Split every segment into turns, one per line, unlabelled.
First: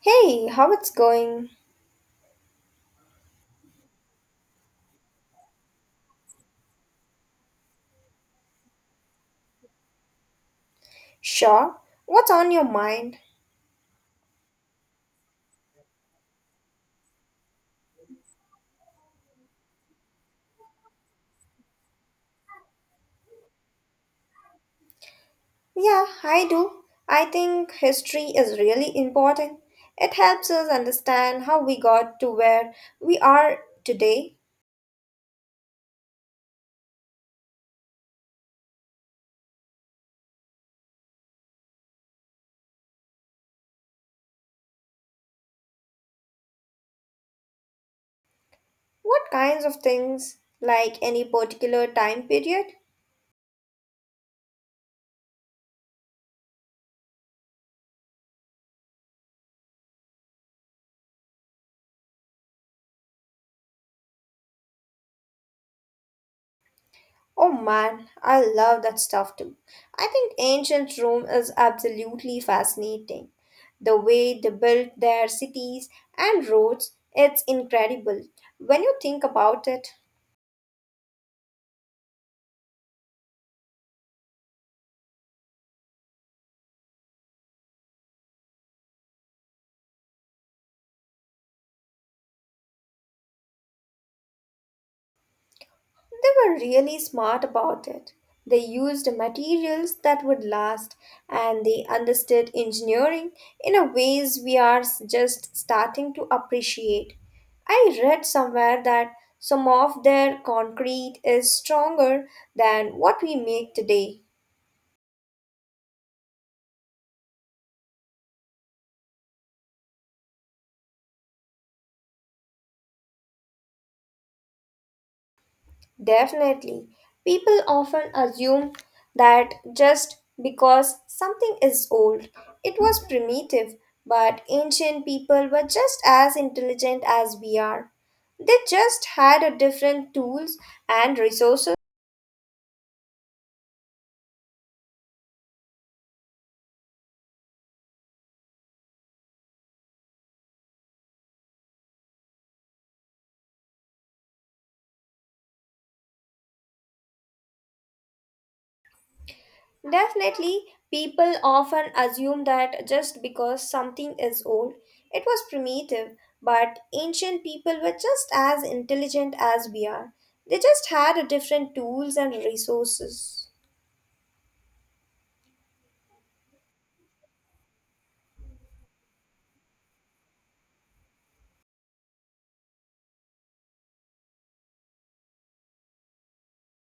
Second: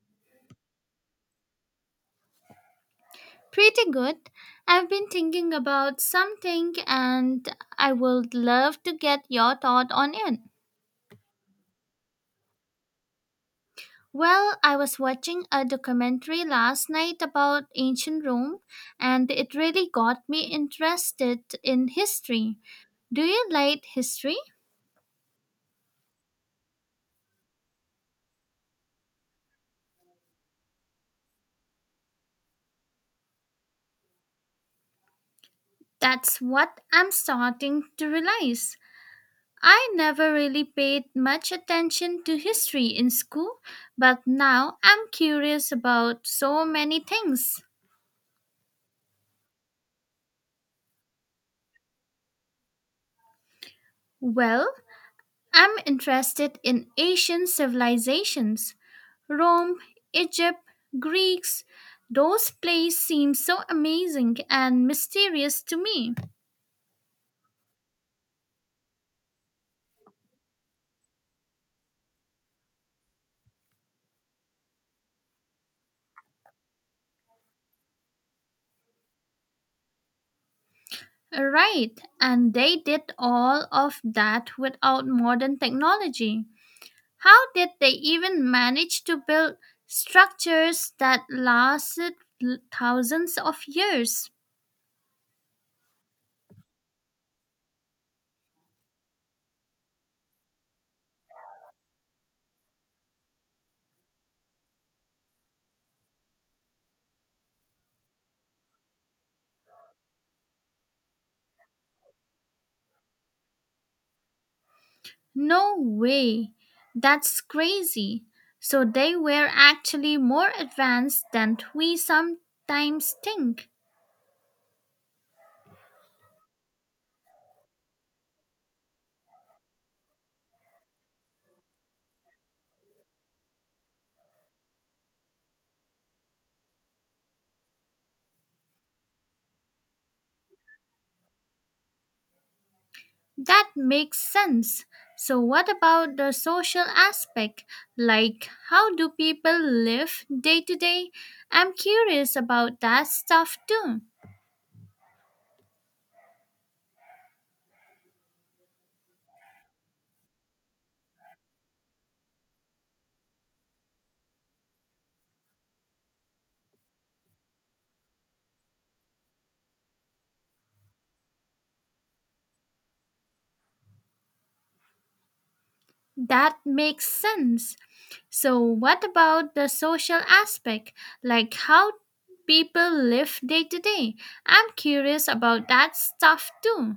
Hey, how it's going?
Pretty good. I've been thinking about something and I would love to get your thought on it.
Sure. What's on your mind?
Well, I was watching a documentary last night about ancient Rome and it really got me interested in history. Do you like history?
Yeah, I do. I think history is really important. It helps us understand how we got to where we are today.
That's what I'm starting to realize. I never really paid much attention to history in school, but now I'm curious about so many things.
What kinds of things, like any particular time period?
Well, I'm interested in Asian civilizations, Rome, Egypt, Greeks. Those places seem so amazing and mysterious to me.
Oh man, I love that stuff too. I think ancient Rome is absolutely fascinating. The way they built their cities and roads, it's incredible when you think about it.
Right, and they did all of that without modern technology. How did they even manage to build structures that lasted thousands of years?
They were really smart about it. They used materials that would last and they understood engineering in a ways we are just starting to appreciate. I read somewhere that some of their concrete is stronger than what we make today.
No way! That's crazy! So they were actually more advanced than we sometimes think.
Definitely. People often assume that just because something is old, it was primitive, but ancient people were just as intelligent as we are. They just had a different tools and resources.
That makes sense. So, what about the social aspect? Like, how do people live day to day? I'm curious about that stuff too.
Definitely, people often assume that just because something is old, it was primitive, but ancient people were just as intelligent as we are. They just had a different tools and resources.
That makes sense. So, what about the social aspect, like how people live day to day? I'm curious about that stuff too.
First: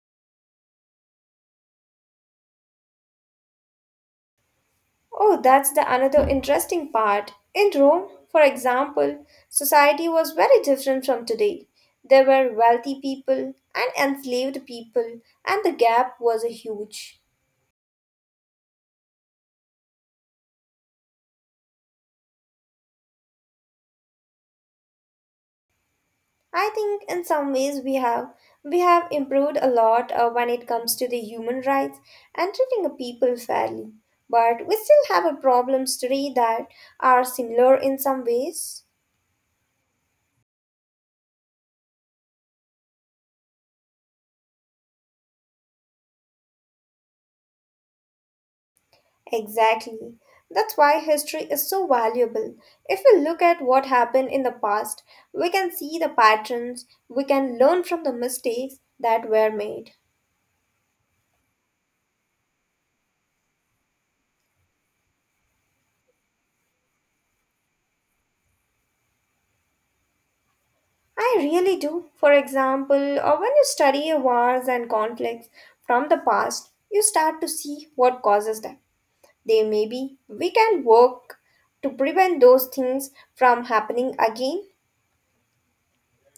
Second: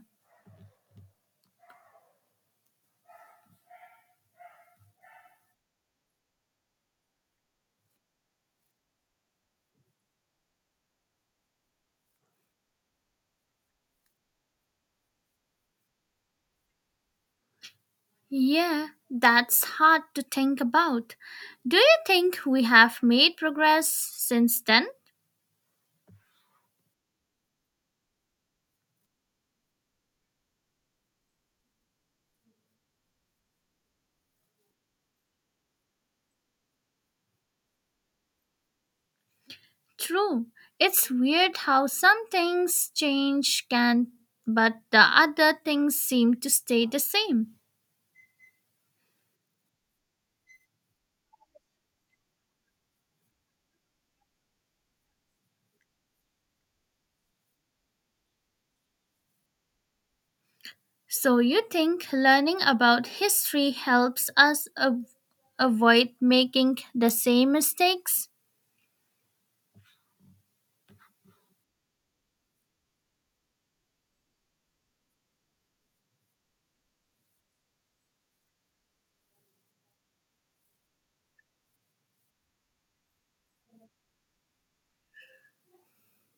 Oh, that's the another interesting part. In Rome, for example, society was very different from today. There were wealthy people and enslaved people, and the gap was huge.
Yeah, that's hard to think about. Do you think we have made progress since then?
I think in some ways we have improved a lot when it comes to the human rights and treating the people fairly. But we still have a problems today that are similar in some ways.
True. It's weird how some things change can but the other things seem to stay the same.
Exactly. That's why history is so valuable. If we look at what happened in the past, we can see the patterns, we can learn from the mistakes that were made.
So you think learning about history helps us avoid making the same mistakes?
I really do. For example, or when you study wars and conflicts from the past, you start to see what causes them. They may be we can work to prevent those things from happening again.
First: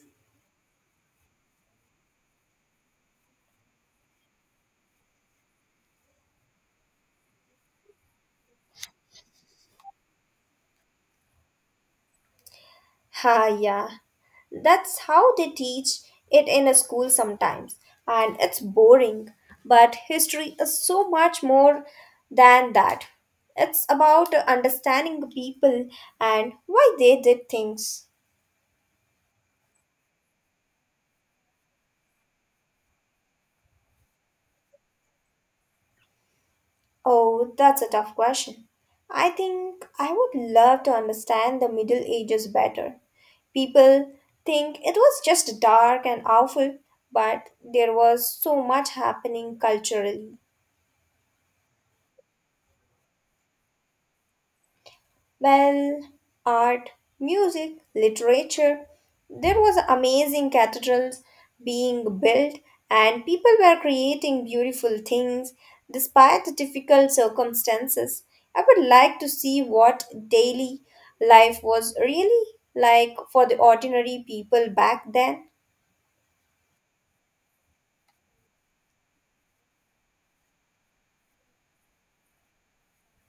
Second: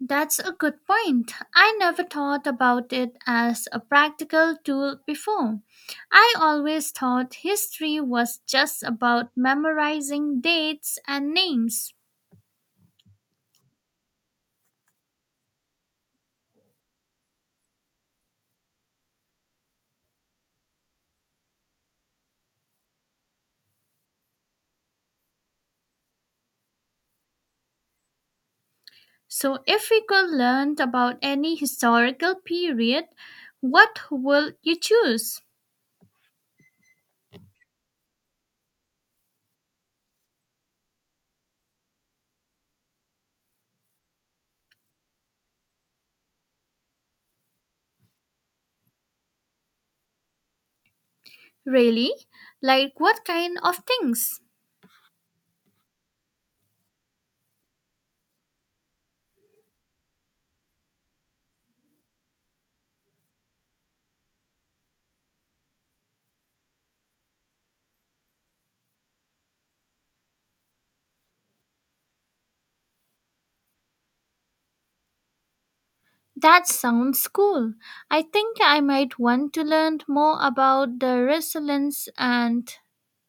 That's a good point. I never thought about it as a practical tool before. I always thought history was just about memorizing dates and names.
Ha yeah. That's how they teach it in a school sometimes, and it's boring. But history is so much more than that. It's about understanding the people and why they did things.
So, if we could learn about any historical period, what would you choose?
Oh, that's a tough question. I think I would love to understand the Middle Ages better. People think it was just dark and awful, but there was so much happening culturally.
Really? Like what kind of things?
Well, art, music, literature. There was amazing cathedrals being built and people were creating beautiful things despite the difficult circumstances. I would like to see what daily life was really like for the ordinary people back then.
That sounds cool. I think I might want to learn more about the resilience and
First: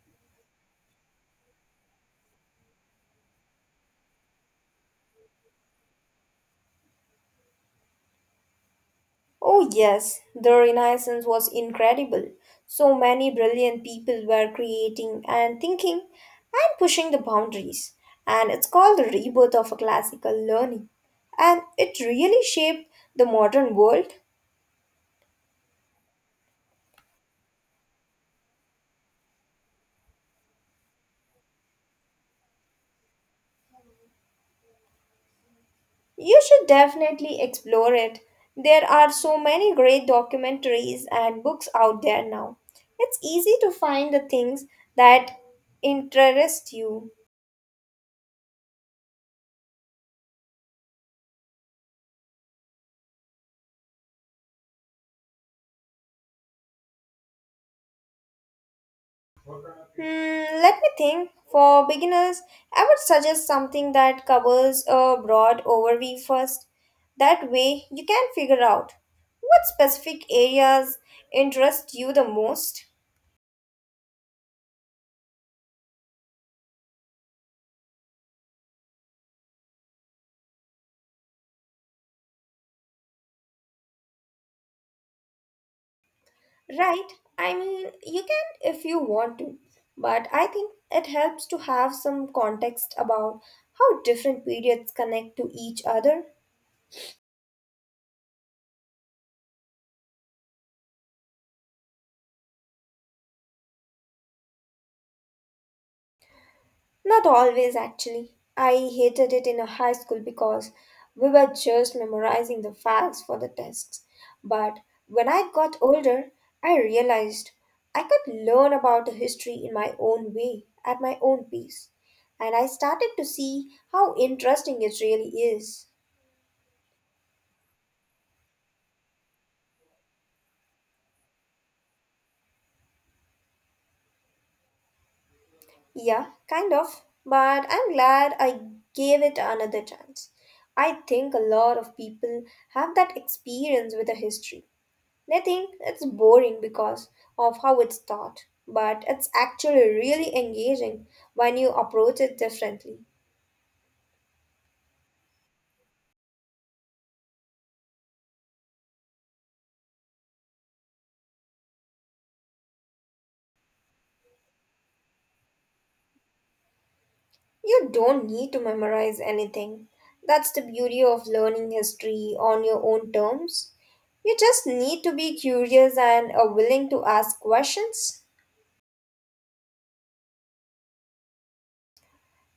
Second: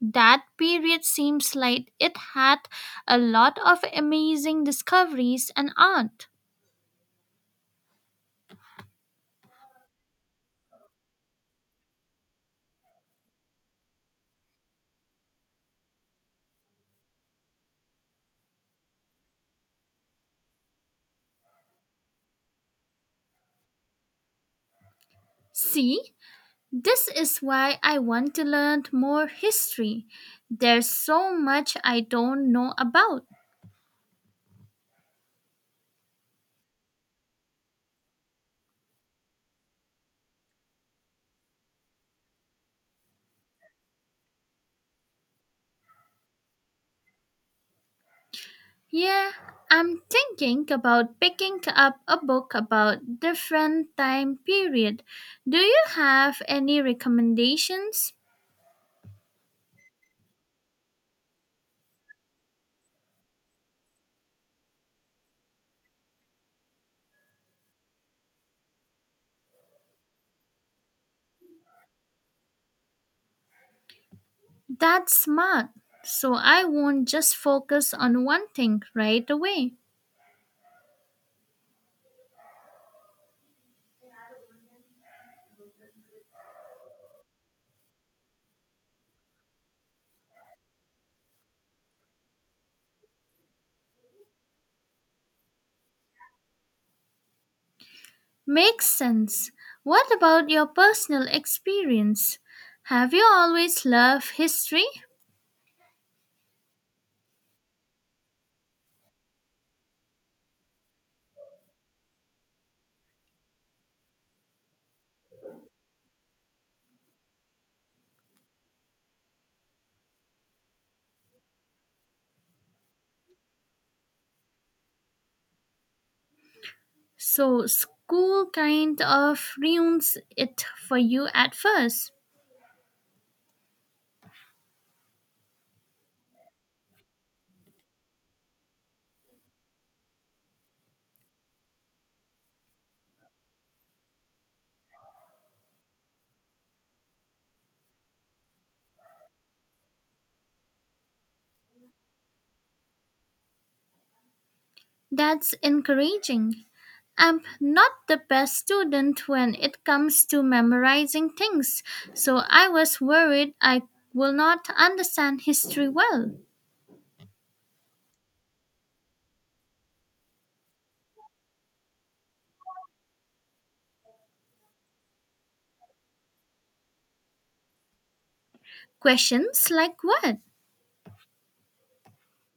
that period seems like it had a lot of amazing discoveries and art.
Oh, yes, the Renaissance was incredible. So many brilliant people were creating and thinking and pushing the boundaries. And it's called the rebirth of a classical learning. And it really shaped the modern world.
See, this is why I want to learn more history. There's so much I don't know about.
You should definitely explore it. There are so many great documentaries and books out there now. It's easy to find the things that interest you.
Yeah, I'm thinking about picking up a book about different time period. Do you have any recommendations?
Hmm, let me think. For beginners, I would suggest something that covers a broad overview first. That way, you can figure out what specific areas interest you the most.
That's smart. So I won't just focus on one thing right away.
Right? I mean, you can if you want to, but I think it helps to have some context about how different periods connect to each other.
Makes sense. What about your personal experience? Have you always loved history?
Not always, actually. I hated it in a high school because we were just memorizing the facts for the tests. But when I got older, I realized I could learn about the history in my own way, at my own pace. And I started to see how interesting it really is.
So school kind of ruins it for you at first.
Yeah, kind of. But I'm glad I gave it another chance. I think a lot of people have that experience with the history. They think it's boring because of how it's taught, but it's actually really engaging when you approach it differently.
That's encouraging. I'm not the best student when it comes to memorizing things, so I was worried I will not understand history well.
You don't need to memorize anything. That's the beauty of learning history on your own terms. You just need to be curious and are willing to ask questions
Questions like what?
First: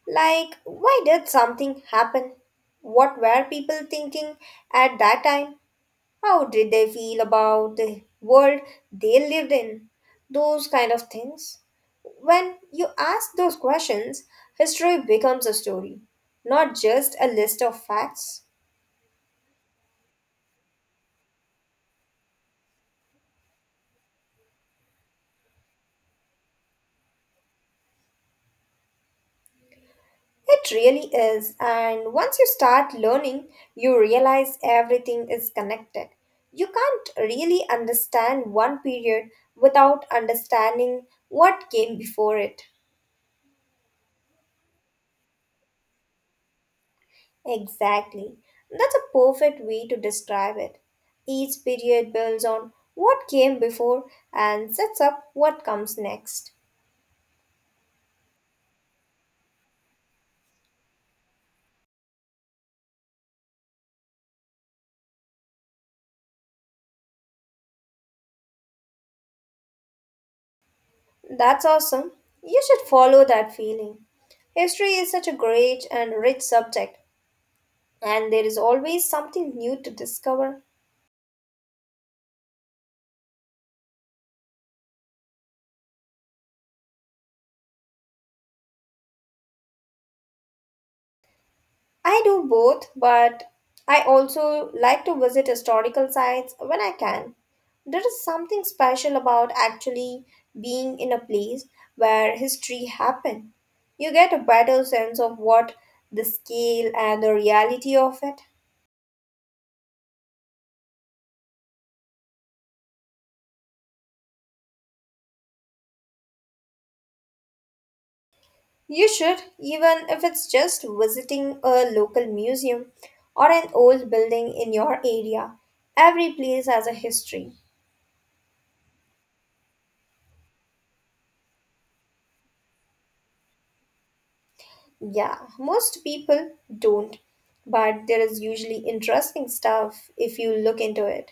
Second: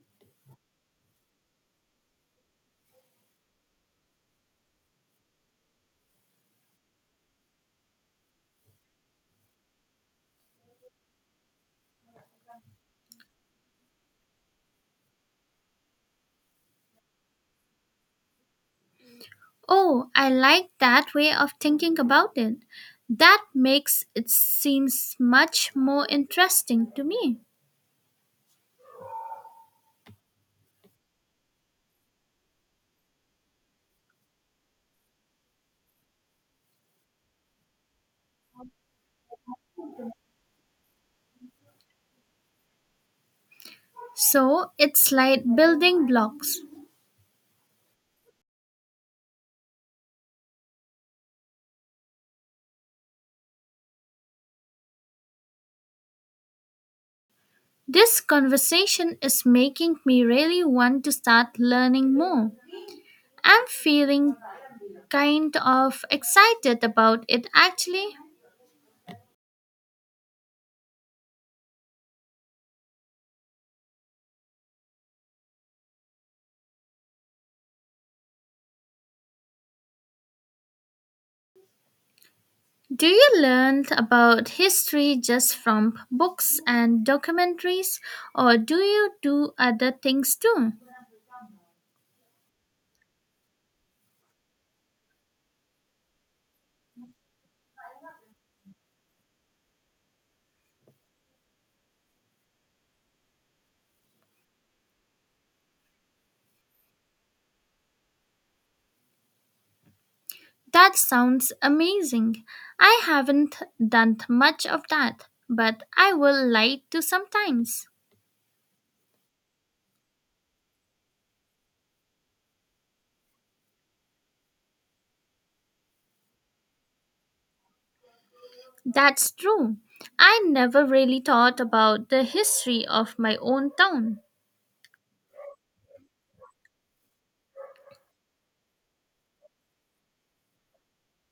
like why did something happen? What were people thinking at that time? How did they feel about the world they lived in? Those kind of things. When you ask those questions, history becomes a story, not just a list of facts.
Oh, I like that way of thinking about it. That makes it seems much more interesting to me.
It really is, and once you start learning, you realize everything is connected. You can't really understand one period without understanding what came before it.
So, it's like building blocks.
Exactly. That's a perfect way to describe it. Each period builds on what came before and sets up what comes next.
This conversation is making me really want to start learning more. I'm feeling kind of excited about it actually.
That's awesome. You should follow that feeling. History is such a great and rich subject, and there is always something new to discover.
Do you learn about history just from books and documentaries, or do you do other things too?
I do both, but I also like to visit historical sites when I can. There is something special about actually being in a place where history happened. You get a better sense of what the scale and the reality of it.
That sounds amazing. I haven't done much of that, but I will like to sometimes.
You should, even if it's just visiting a local museum or an old building in your area. Every place has a history.
That's true. I never really thought about the history of my own town.
Yeah, most people don't, but there is usually interesting stuff if you look into it.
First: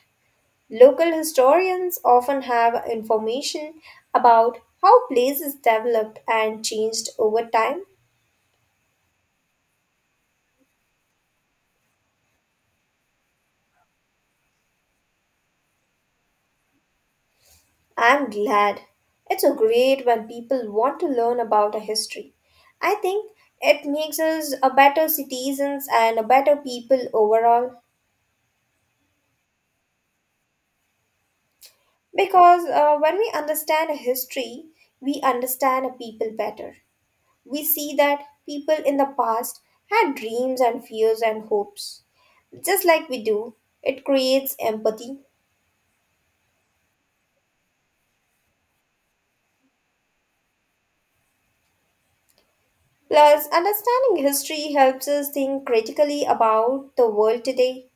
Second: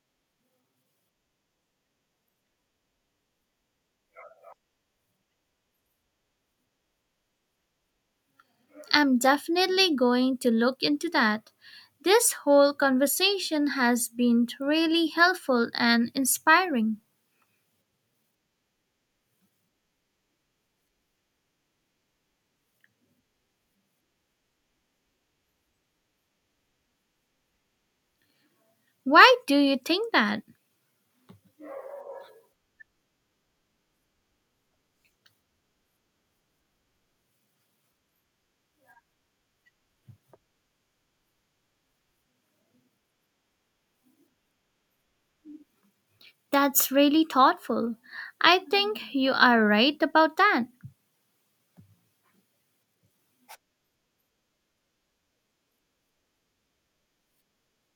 Local historians often have information about how places developed and changed over time.
I'm definitely going to look into that. This whole conversation has been really helpful and inspiring.
I'm glad. It's so great when people want to learn about a history. I think it makes us a better citizens and a better people overall.
Why do you think that?
Because when we understand a history, we understand a people better. We see that people in the past had dreams and fears and hopes. Just like we do, it creates empathy.
That's really thoughtful. I think you are right about that.
Plus, understanding history helps us think critically about the world today.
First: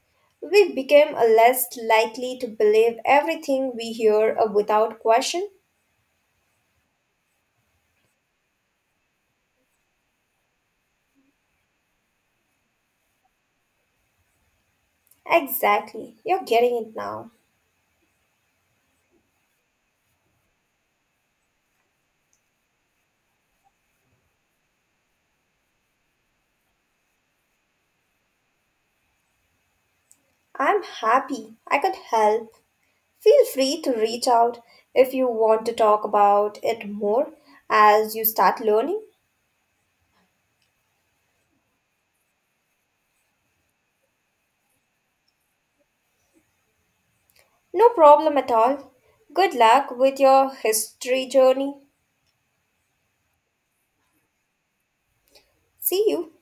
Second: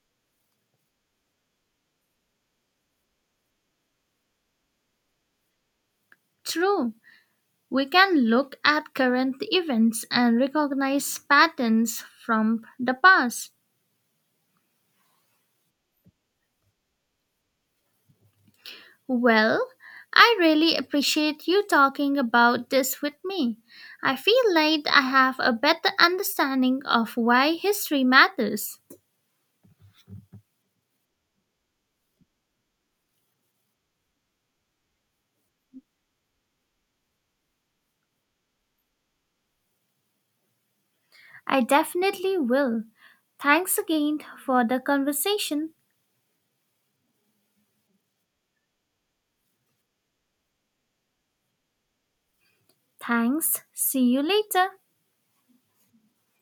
We become less likely to believe everything we hear without question.
True. We can look at current events and recognize patterns from the past.
Exactly, you're getting it now.
Well, I really appreciate you talking about this with me. I feel like I have a better understanding of why history matters.
I'm happy I could help. Feel free to reach out if you want to talk about it more as you start learning.
I definitely will. Thanks again for the conversation.
No problem at all. Good luck with your history journey.
Thanks. See you later.
See you.